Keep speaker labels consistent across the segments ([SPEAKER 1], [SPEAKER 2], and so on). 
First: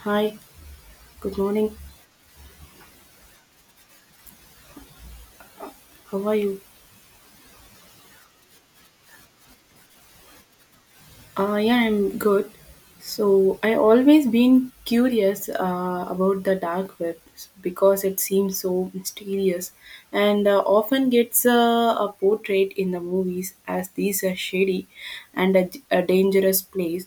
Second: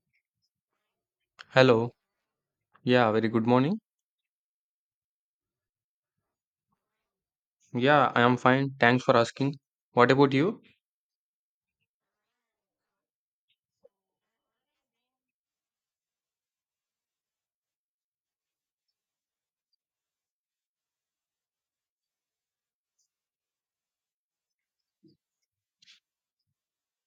[SPEAKER 1] Hi, good morning.
[SPEAKER 2] Hello. Yeah, very good morning.
[SPEAKER 1] How are you?
[SPEAKER 2] Yeah, I am fine. Thanks for asking. What about you?
[SPEAKER 1] Yeah, I'm good. So I always been curious about the dark web because it seems so mysterious and often gets a portrait in the movies as these are shady and a dangerous place.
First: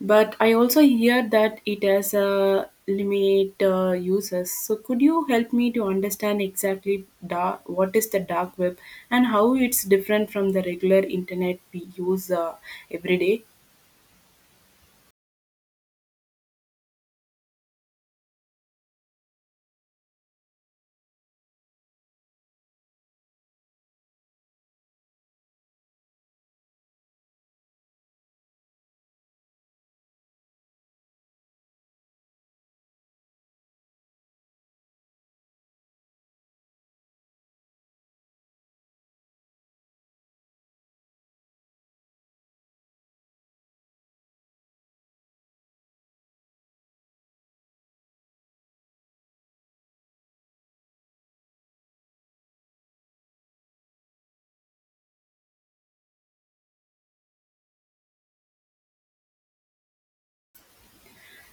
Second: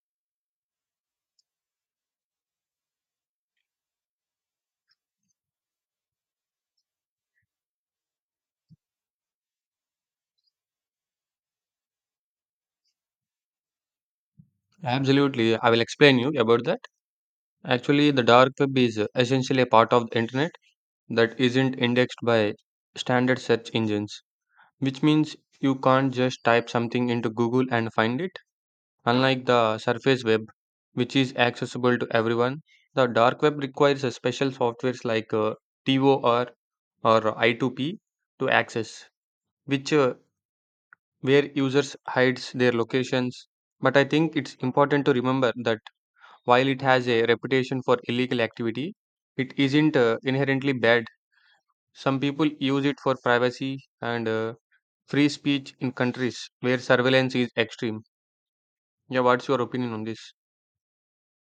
[SPEAKER 1] But I also hear that it has a limit users. So could you help me to understand exactly dark, what is the dark web and how it's different from the regular internet we use every day?
[SPEAKER 2] Absolutely. I will explain you about that. Actually, the dark web is essentially a part of the internet that isn't indexed by standard search engines, which means you can't just type something into Google and find it. Unlike the surface web, which is accessible to everyone, the dark web requires a special softwares like TOR or I2P to access, which where users hides their locations. But I think it's important to remember that while it has a reputation for illegal activity, it isn't inherently bad. Some people use it for privacy and free speech in countries where surveillance is extreme. Yeah, what's your opinion on this?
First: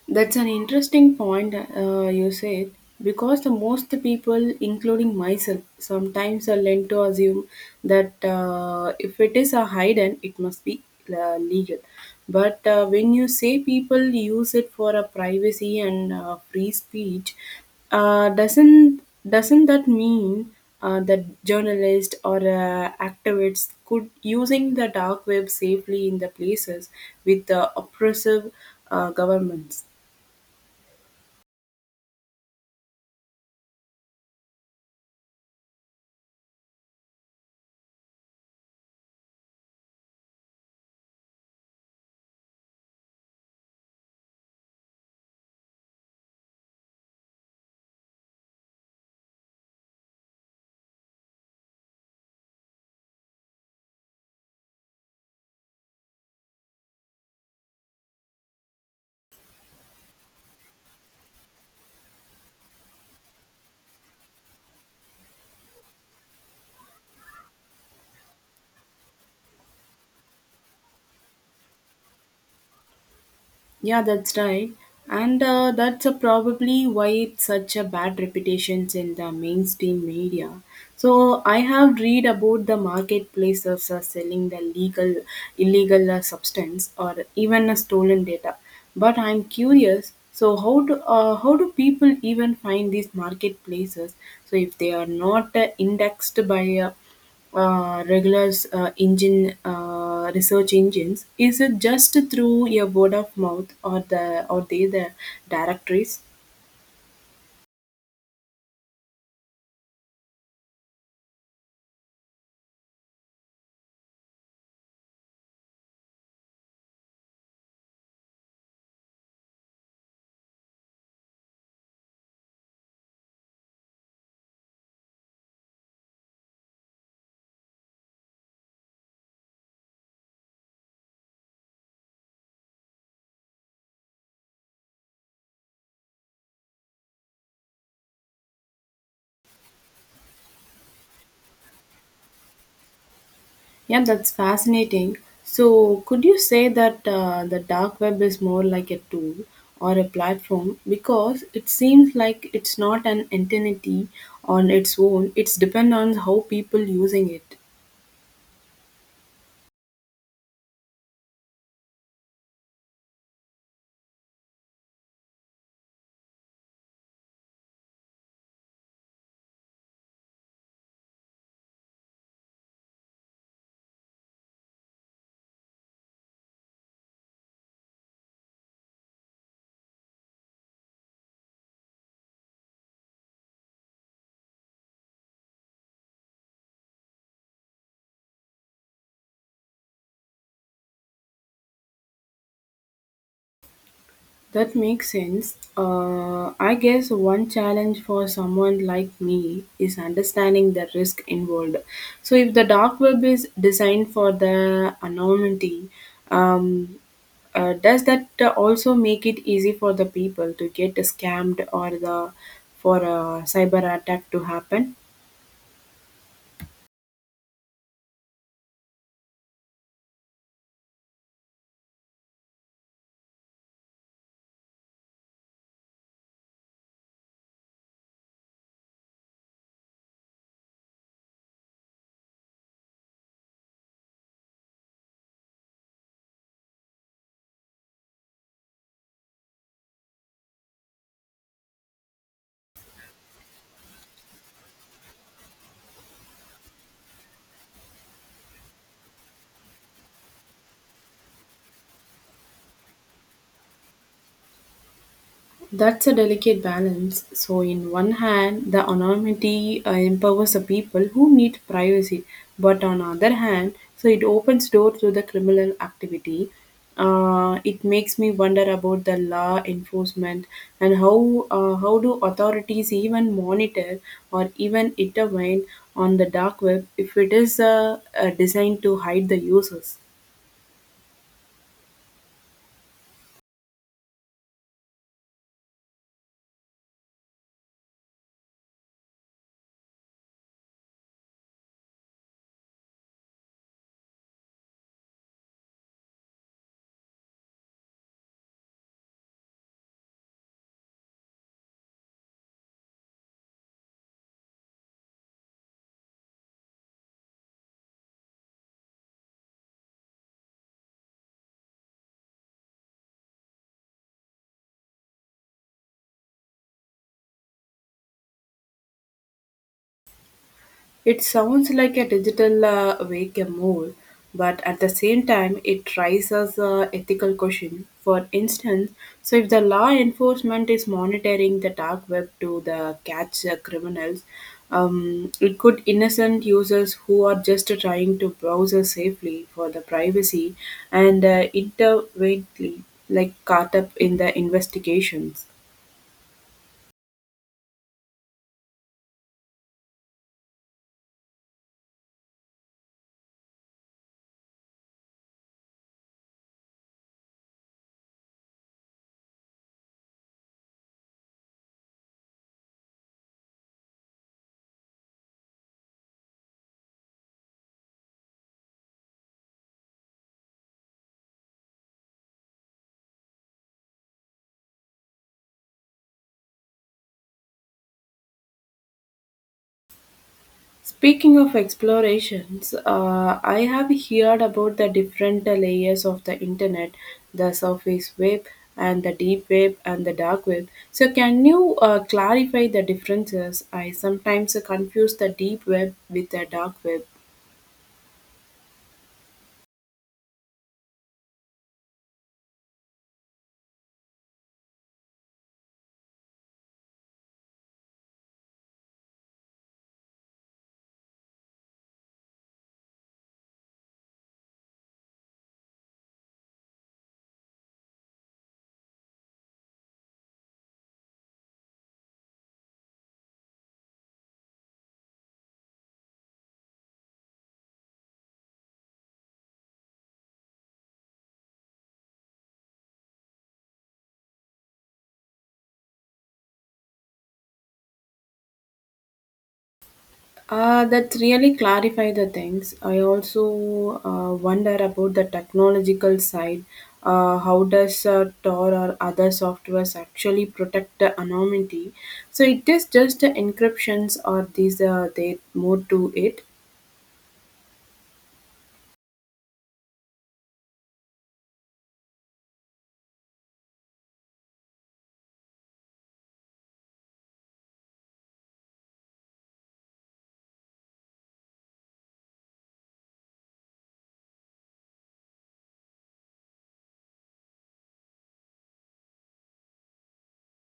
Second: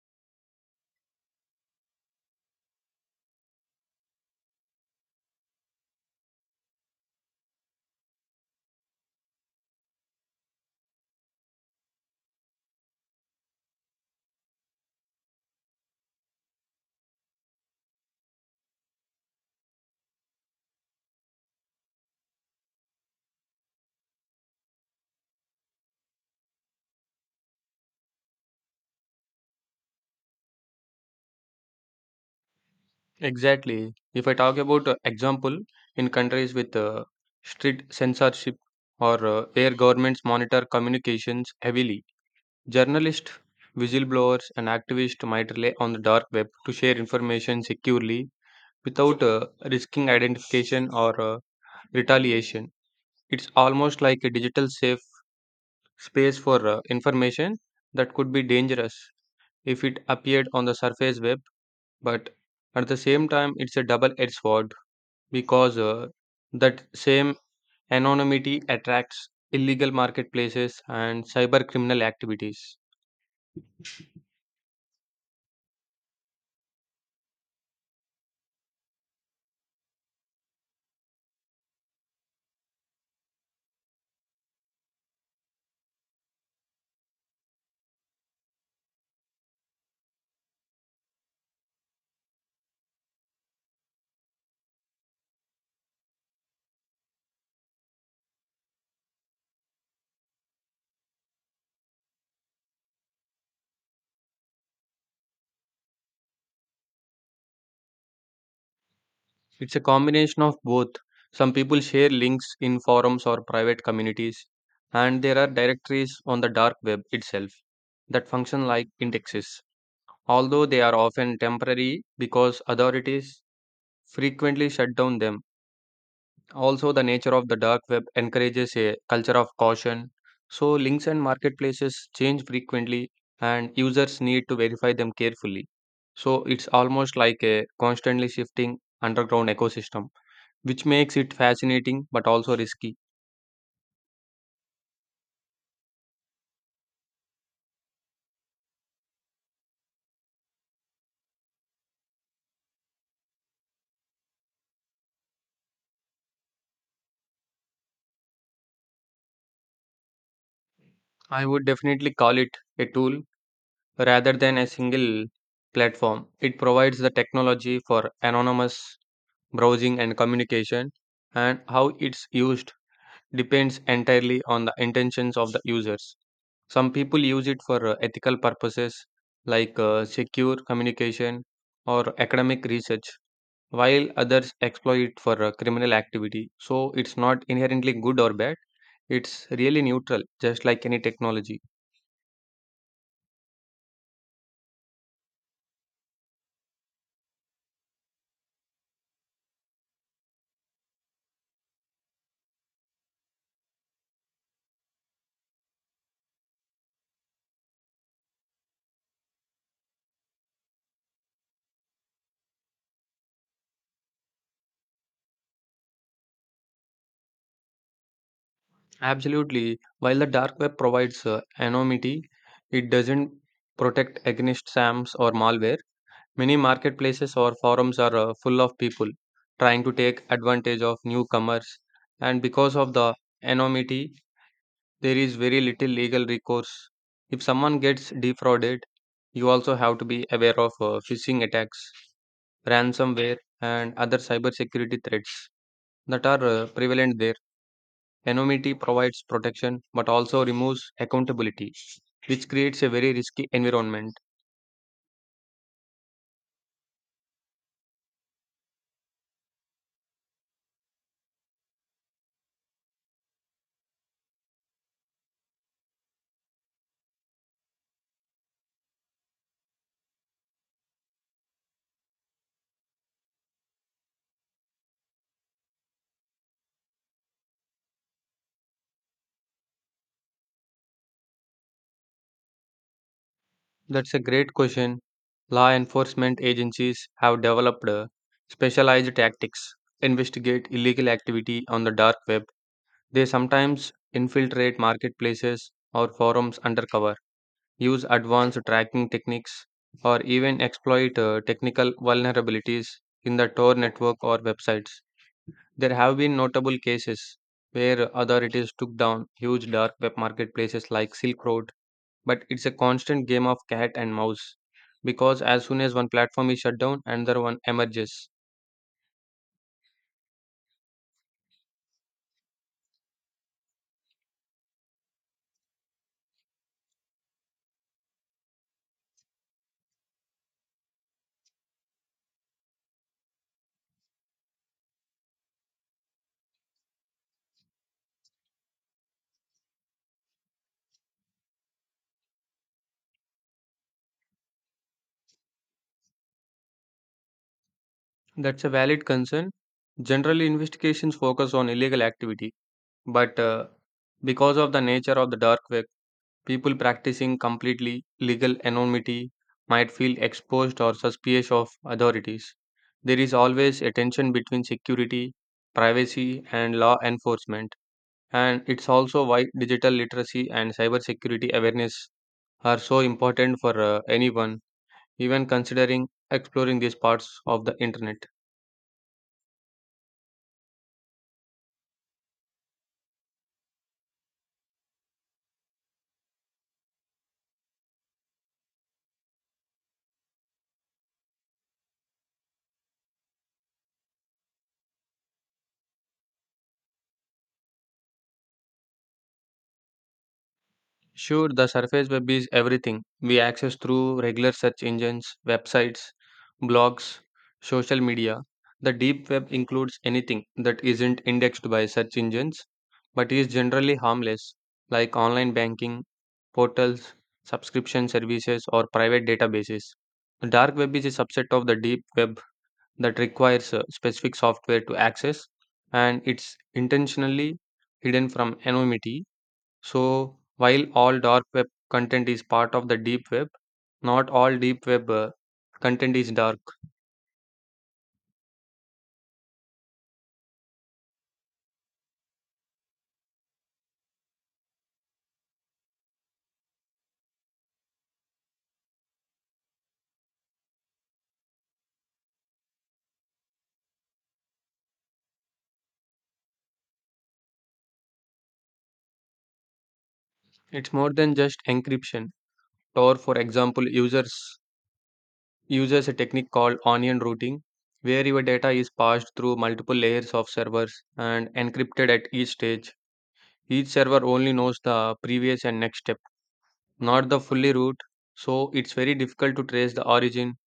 [SPEAKER 1] That's an interesting point you said because the most people, including myself, sometimes are led to assume that if it is a hidden, it must be legal. But when you say people use it for a privacy and free speech, uh, doesn't doesn't that mean that journalists or activists could using the dark web safely in the places with the oppressive governments?
[SPEAKER 2] Exactly. If I talk about example in countries with strict censorship or where governments monitor communications heavily, journalists, whistleblowers, and activists might rely on the dark web to share information securely without risking identification or retaliation. It's almost like a digital safe space for information that could be dangerous if it appeared on the surface web, but at the same time, it's a double edged sword because that same anonymity attracts illegal marketplaces and cyber criminal activities.
[SPEAKER 1] Yeah, that's right. And that's probably why it's such a bad reputations in the mainstream media. So I have read about the marketplaces selling the legal, illegal substance or even stolen data. But I'm curious. So how do people even find these marketplaces? So if they are not indexed by regular engine research engines, is it just through your word of mouth or the or they the directories?
[SPEAKER 2] It's a combination of both. Some people share links in forums or private communities, and there are directories on the dark web itself that function like indexes, although they are often temporary because authorities frequently shut down them. Also, the nature of the dark web encourages a culture of caution, so links and marketplaces change frequently, and users need to verify them carefully. So, it's almost like a constantly shifting underground ecosystem which makes it fascinating but also risky.
[SPEAKER 1] Yeah, that's fascinating. So could you say that the dark web is more like a tool or a platform, because it seems like it's not an entity on its own. It's depend on how people using it.
[SPEAKER 2] I would definitely call it a tool rather than a single platform. It provides the technology for anonymous browsing and communication, and how it's used depends entirely on the intentions of the users. Some people use it for ethical purposes like secure communication or academic research, while others exploit it for criminal activity. So it's not inherently good or bad. It's really neutral, just like any technology.
[SPEAKER 1] That makes sense. I guess one challenge for someone like me is understanding the risk involved. So, if the dark web is designed for the anonymity, um, does that also make it easy for the people to get scammed or the for a cyber attack to happen?
[SPEAKER 2] Absolutely. While the dark web provides anonymity, it doesn't protect against SAMs or malware. Many marketplaces or forums are full of people trying to take advantage of newcomers, and because of the anonymity, there is very little legal recourse. If someone gets defrauded, you also have to be aware of phishing attacks, ransomware, and other cybersecurity threats that are prevalent there. Anonymity provides protection but also removes accountability, which creates a very risky environment.
[SPEAKER 1] That's a delicate balance. So, in one hand, the anonymity empowers the people who need privacy, but on other hand, so it opens door to the criminal activity. It makes me wonder about the law enforcement and how do authorities even monitor or even intervene on the dark web if it is designed to hide the users.
[SPEAKER 2] That's a great question. Law enforcement agencies have developed specialized tactics, to investigate illegal activity on the dark web. They sometimes infiltrate marketplaces or forums undercover, use advanced tracking techniques, or even exploit technical vulnerabilities in the Tor network or websites. There have been notable cases where authorities took down huge dark web marketplaces like Silk Road, but it's a constant game of cat and mouse because as soon as one platform is shut down, another one emerges.
[SPEAKER 1] It sounds like a digital wake a mole, but at the same time, it raises a ethical question. For instance, so if the law enforcement is monitoring the dark web to the catch criminals, it could innocent users who are just trying to browse safely for the privacy and intervene like caught up in the investigations.
[SPEAKER 2] That's a valid concern. Generally, investigations focus on illegal activity, but because of the nature of the dark web, people practicing completely legal anonymity might feel exposed or suspicious of authorities. There is always a tension between security, privacy, and law enforcement, and it's also why digital literacy and cybersecurity awareness are so important for anyone, even considering exploring these parts of the internet.
[SPEAKER 1] Speaking of explorations, I have heard about the different layers of the internet, the surface web and the deep web and the dark web. So, can you clarify the differences? I sometimes confuse the deep web with the dark web.
[SPEAKER 2] Sure, the surface web is everything we access through regular search engines, websites, blogs, social media. The deep web includes anything that isn't indexed by search engines but is generally harmless, like online banking, portals, subscription services, or private databases. The dark web is a subset of the deep web that requires specific software to access, and it's intentionally hidden from anonymity. So, while all dark web content is part of the deep web, not all deep web content is dark.
[SPEAKER 1] That really clarify the things. I also wonder about the technological side. How does Tor or other softwares actually protect the anonymity? So it is just the encryptions or these they more to it.
[SPEAKER 2] It's more than just encryption. Tor, for example, users uses a technique called onion routing, where your data is passed through multiple layers of servers and encrypted at each stage. Each server only knows the previous and next step, not the fully route. So it's very difficult to trace the origin.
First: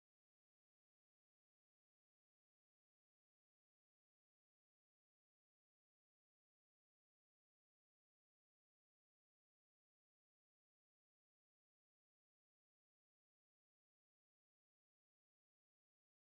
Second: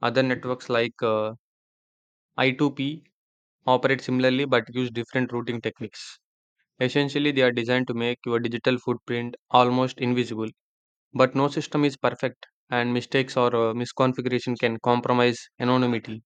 [SPEAKER 2] Other networks like I2P operate similarly but use different routing techniques. Essentially, they are designed to make your digital footprint almost invisible. But no system is perfect, and mistakes or misconfiguration can compromise anonymity.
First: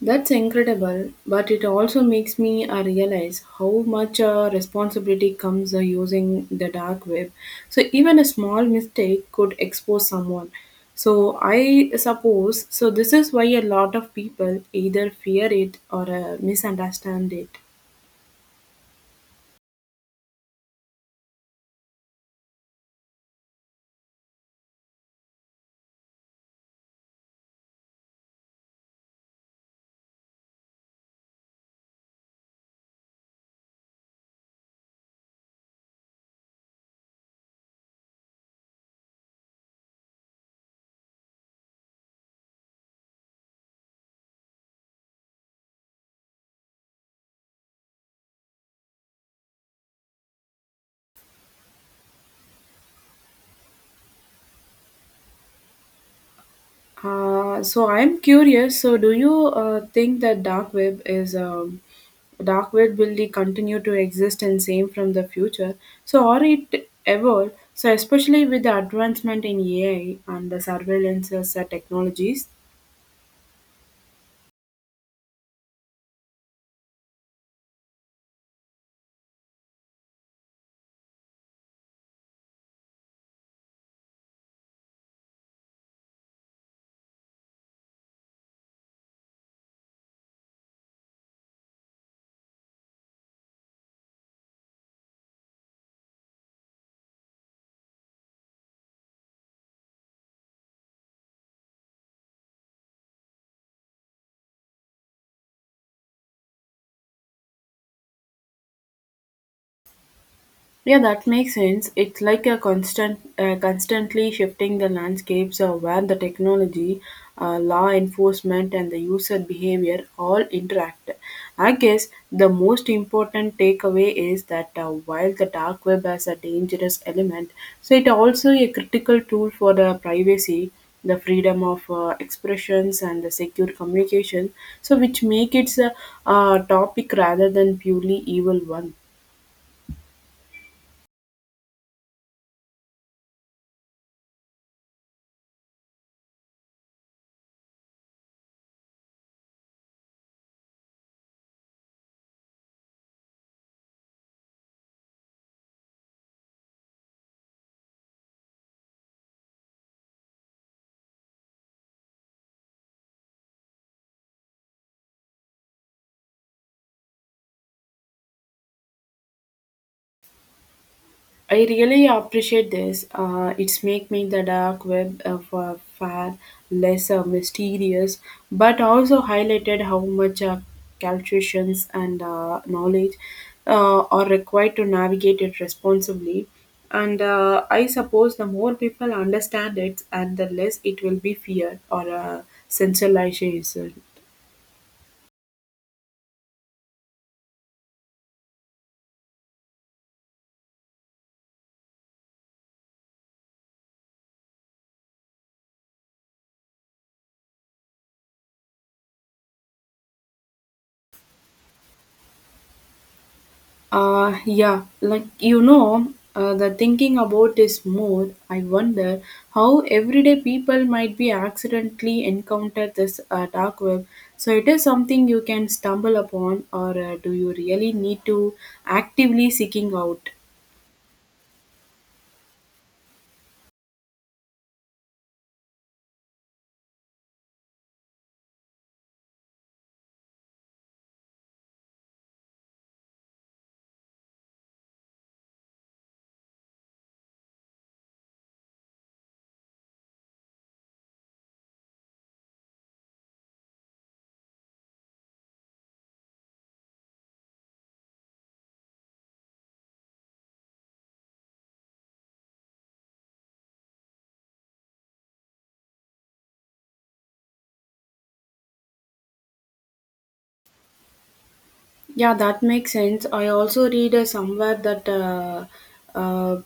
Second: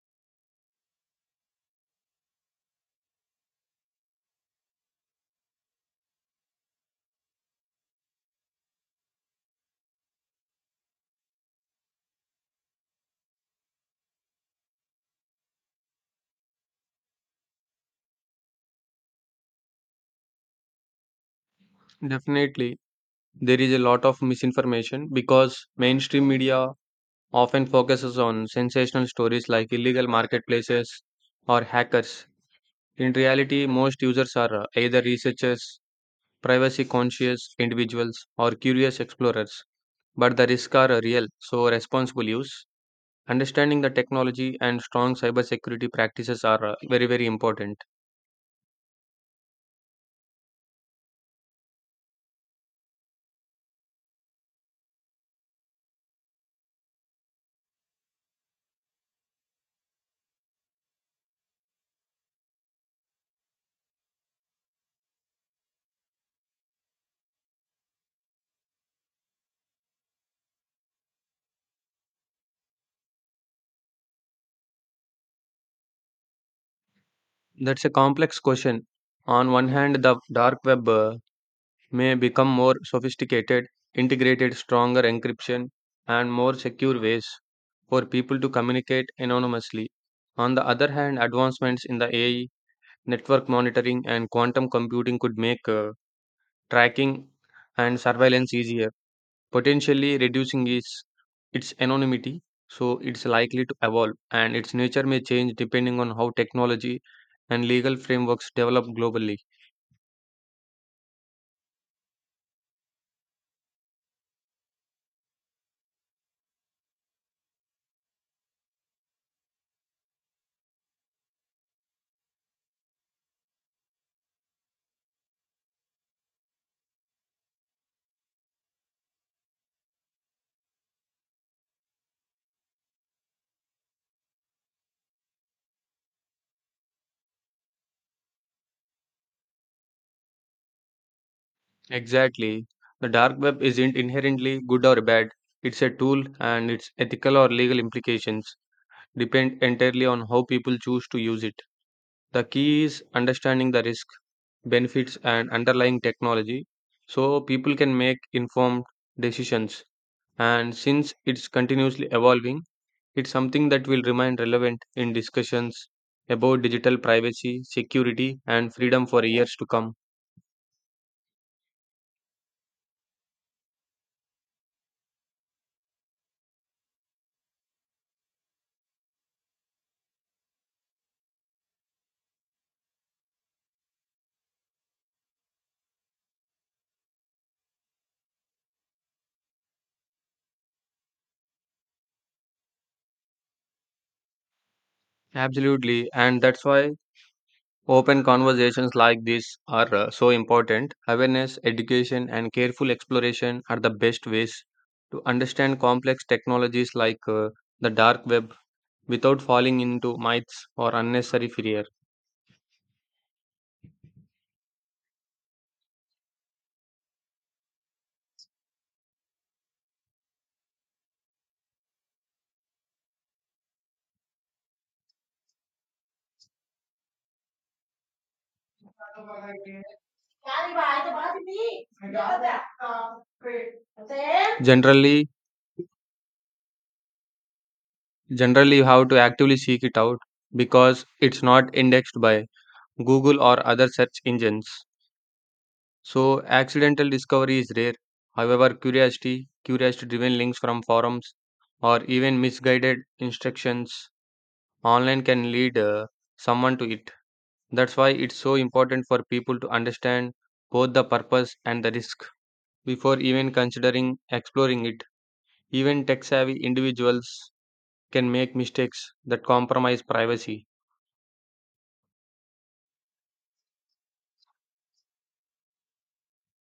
[SPEAKER 1] That's incredible, but it also makes me realize how much responsibility comes using the dark web. So even a small mistake could expose someone. So I suppose so this is why a lot of people either fear it or misunderstand it.
[SPEAKER 2] Definitely, there is a lot of misinformation because mainstream media often focuses on sensational stories like illegal marketplaces or hackers. In reality, most users are either researchers, privacy conscious individuals, or curious explorers, but the risks are real, so responsible use. Understanding the technology and strong cybersecurity practices are very, very important.
[SPEAKER 1] So I'm curious. So do you think that dark web is dark web will continue to exist and same from the future, so or it evolve, so especially with the advancement in AI and the surveillance technologies?
[SPEAKER 2] That's a complex question. On one hand, the dark web may become more sophisticated, integrated stronger encryption, and more secure ways for people to communicate anonymously. On the other hand, advancements in the AI, network monitoring, and quantum computing could make tracking and surveillance easier, potentially reducing its anonymity, so it's likely to evolve, and its nature may change depending on how technology and legal frameworks develop globally.
[SPEAKER 1] Yeah, that makes sense. It's like a constantly shifting the landscapes where the technology, law enforcement, and the user behavior all interact. I guess the most important takeaway is that while the dark web has a dangerous element, so it also a critical tool for the privacy, the freedom of expressions, and the secure communication. So, which make it a topic rather than purely evil one.
[SPEAKER 2] Exactly. The dark web isn't inherently good or bad, it's a tool, and its ethical or legal implications depend entirely on how people choose to use it. The key is understanding the risk, benefits, and underlying technology so people can make informed decisions. And since it's continuously evolving, it's something that will remain relevant in discussions about digital privacy, security, and freedom for years to come.
[SPEAKER 1] I really appreciate this. It's make me the dark web of far less mysterious, but also highlighted how much calculations and knowledge are required to navigate it responsibly. And I suppose the more people understand it, and the less it will be feared or centralization.
[SPEAKER 2] Absolutely, and that's why open conversations like this are so important. Awareness, education, and careful exploration are the best ways to understand complex technologies like the dark web without falling into myths or unnecessary fear.
[SPEAKER 1] Like, the thinking about this more, I wonder how everyday people might be accidentally encounter this dark web. So it is something you can stumble upon, or do you really need to actively seeking out?
[SPEAKER 2] Generally, Generally, you have to actively seek it out because it's not indexed by Google or other search engines. So, accidental discovery is rare. However, curiosity driven links from forums, or even misguided instructions online can lead someone to it. That's why it's so important for people to understand both the purpose and the risk before even considering exploring it. Even tech savvy individuals can make mistakes that compromise privacy.
[SPEAKER 1] Yeah, that makes sense. I also read somewhere that uh,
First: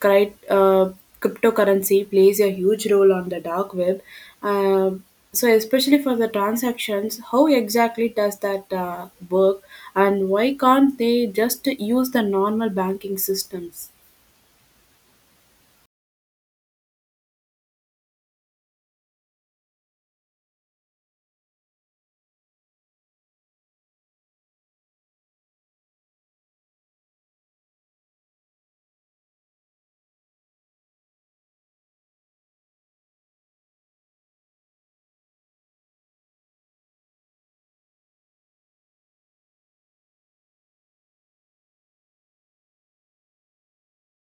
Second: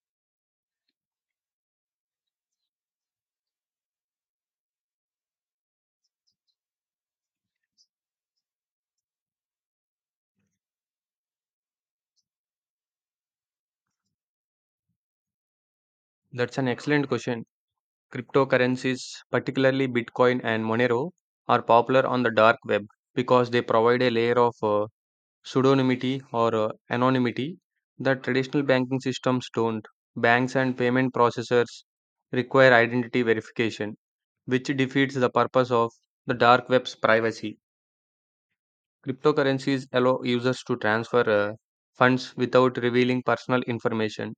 [SPEAKER 1] cri- uh, cryptocurrency plays a huge role on the dark web. Um so, especially for the transactions, how exactly does that work, and why can't they just use the normal banking systems?
[SPEAKER 2] That's an excellent question. Cryptocurrencies, particularly Bitcoin and Monero, are popular on the dark web because they provide a layer of pseudonymity or anonymity that traditional banking systems don't. Banks and payment processors require identity verification, which defeats the purpose of the dark web's privacy. Cryptocurrencies allow users to transfer funds without revealing personal information,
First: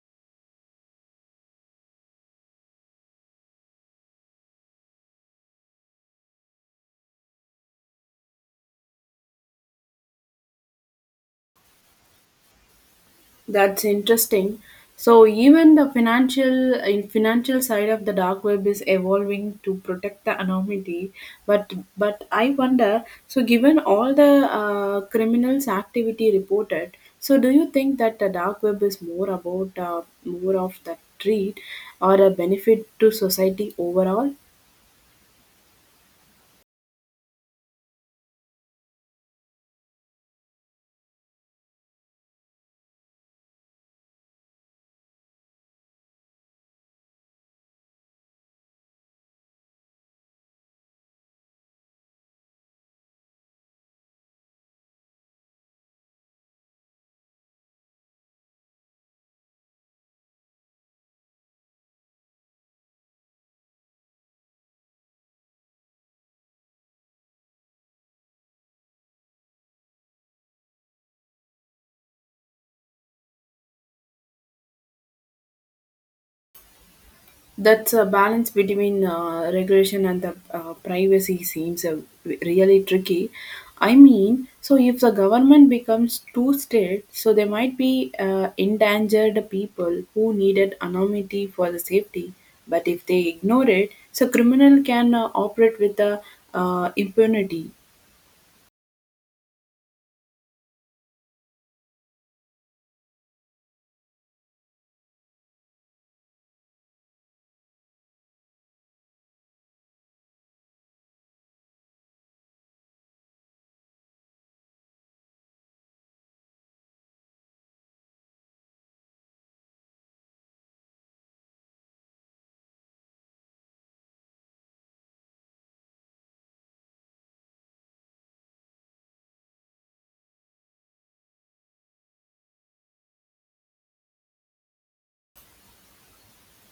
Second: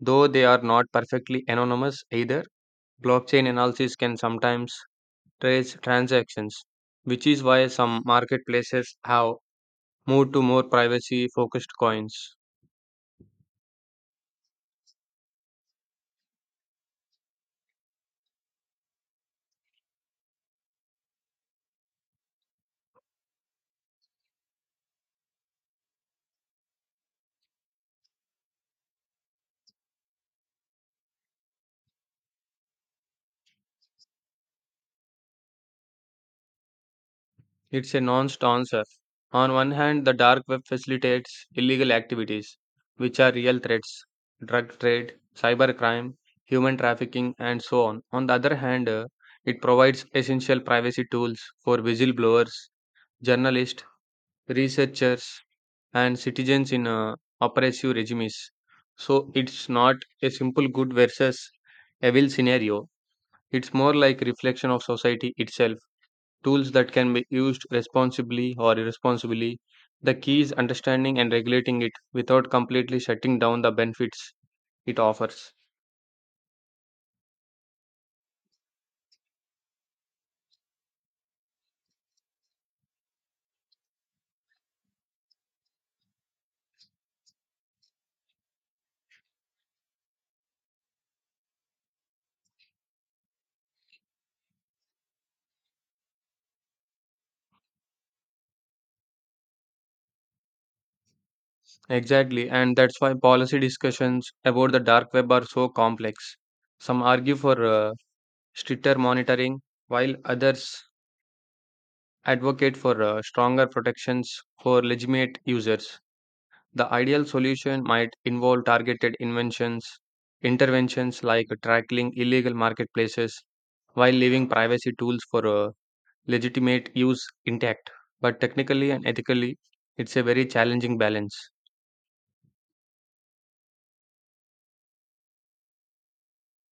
[SPEAKER 2] though they are not perfectly anonymous either. Blockchain analysis can sometimes trace transactions, which is why some marketplaces have moved to more privacy focused coins.
[SPEAKER 1] That's interesting. So even the financial side of the dark web is evolving to protect the anonymity, but but I wonder. So given all the criminals activity reported, so do you think that the dark web is more about more of the treat or a benefit to society overall?
[SPEAKER 2] It's a nuanced answer. On one hand, the dark web facilitates illegal activities, which are real threats: drug trade, cybercrime, human trafficking, and so on. On the other hand, it provides essential privacy tools for whistleblowers, journalists, researchers, and citizens in oppressive regimes. So it's not a simple good versus evil scenario. It's more like reflection of society itself. Tools that can be used responsibly or irresponsibly. The key is understanding and regulating it without completely shutting down the benefits it offers.
[SPEAKER 1] That's a balance between regulation and the privacy seems really tricky. I mean, so if the government becomes too strict, so there might be endangered people who needed anonymity for the safety. But if they ignore it, so criminal can operate with the impunity.
[SPEAKER 2] Exactly, and that's why policy discussions about the dark web are so complex. Some argue for stricter monitoring, while others advocate for stronger protections for legitimate users. The ideal solution might involve interventions like tracking illegal marketplaces while leaving privacy tools for legitimate use intact. But technically and ethically, it's a very challenging balance.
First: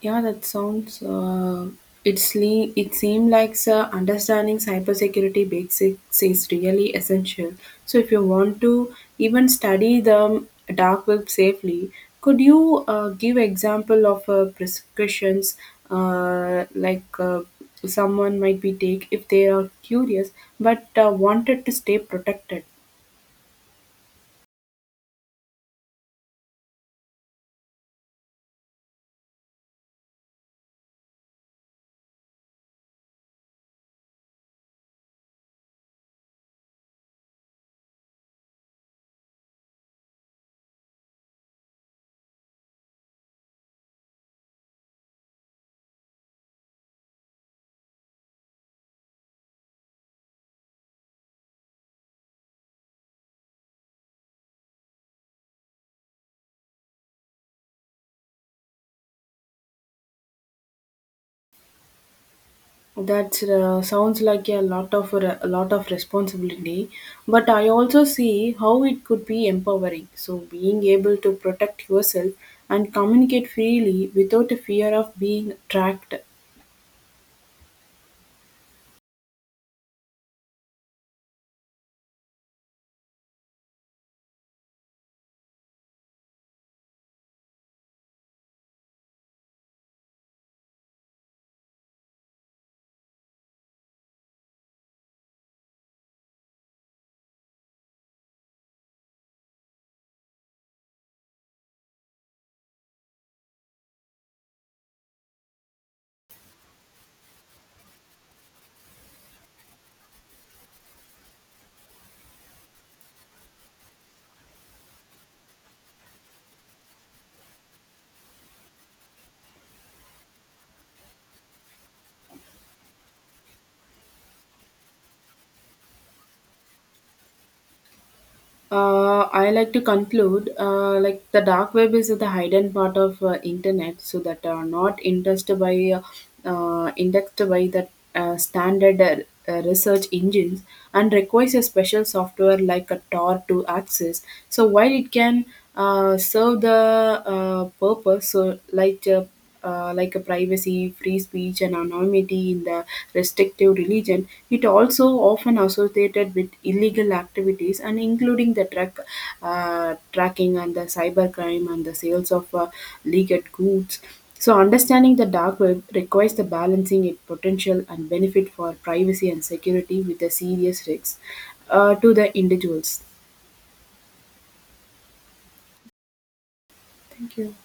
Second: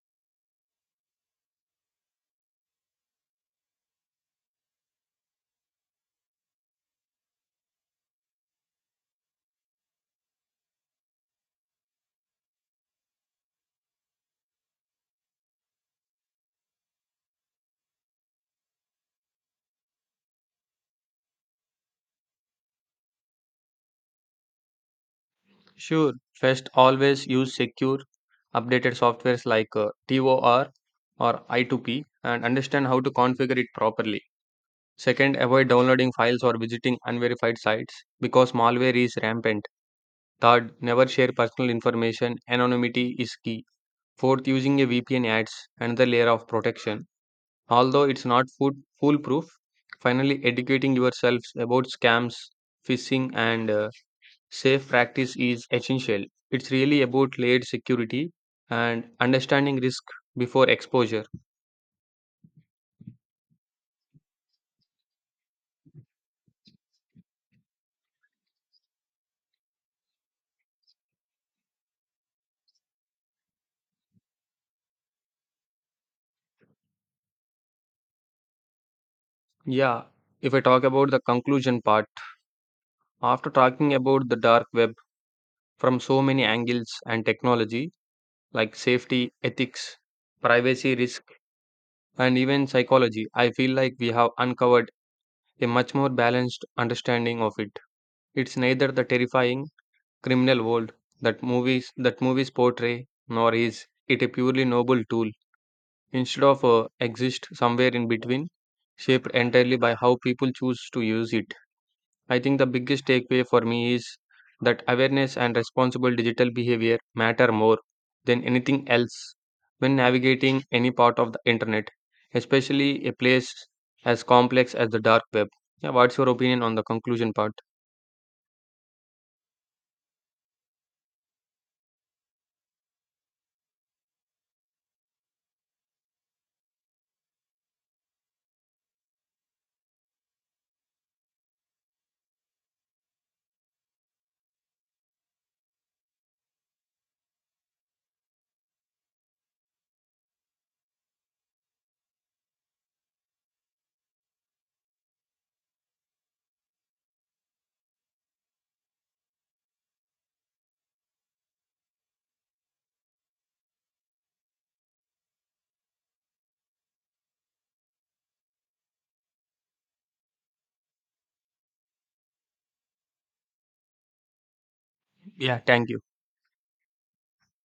[SPEAKER 1] Yeah, that sounds. It it seems like understanding cybersecurity basics is really essential. So, if you want to even study the dark web safely, could you give example of prescriptions like someone might be take if they are curious but wanted to stay protected?
[SPEAKER 2] Sure, first always use secure, updated softwares like TOR or I2P and understand how to configure it properly. Second, avoid downloading files or visiting unverified sites because malware is rampant. Third, never share personal information. Anonymity is key. Fourth, using a VPN adds another layer of protection, although it's not foolproof. Finally, educating yourselves about scams, phishing, and safe practice is essential. It's really about layered security and understanding risk before exposure.
[SPEAKER 1] That sounds like a lot of responsibility, but I also see how it could be empowering. So being able to protect yourself and communicate freely without a fear of being tracked.
[SPEAKER 2] Yeah, if I talk about the conclusion part, after talking about the dark web, from so many angles and technology like safety, ethics, privacy risk, and even psychology, I feel like we have uncovered a much more balanced understanding of it. It's neither the terrifying criminal world that movies portray, nor is it a purely noble tool. Instead of exist somewhere in between, shaped entirely by how people choose to use it. I think the biggest takeaway for me is that awareness and responsible digital behavior matter more than anything else when navigating any part of the internet, especially a place as complex as the dark web. Yeah, what's your opinion on the conclusion part?
[SPEAKER 1] I like to conclude like the dark web is the hidden part of internet, so that are not indexed by indexed by the standard research engines and requires a special software like a Tor to access. So while it can serve the purpose, so like a privacy, free speech, and anonymity in the restrictive religion, it also often associated with illegal activities and including the truck tracking and the cybercrime and the sales of legal goods. So understanding the dark web requires the balancing its potential and benefit for privacy and security with the serious risks to the individuals.
[SPEAKER 2] Yeah, thank you.
[SPEAKER 1] Thank you.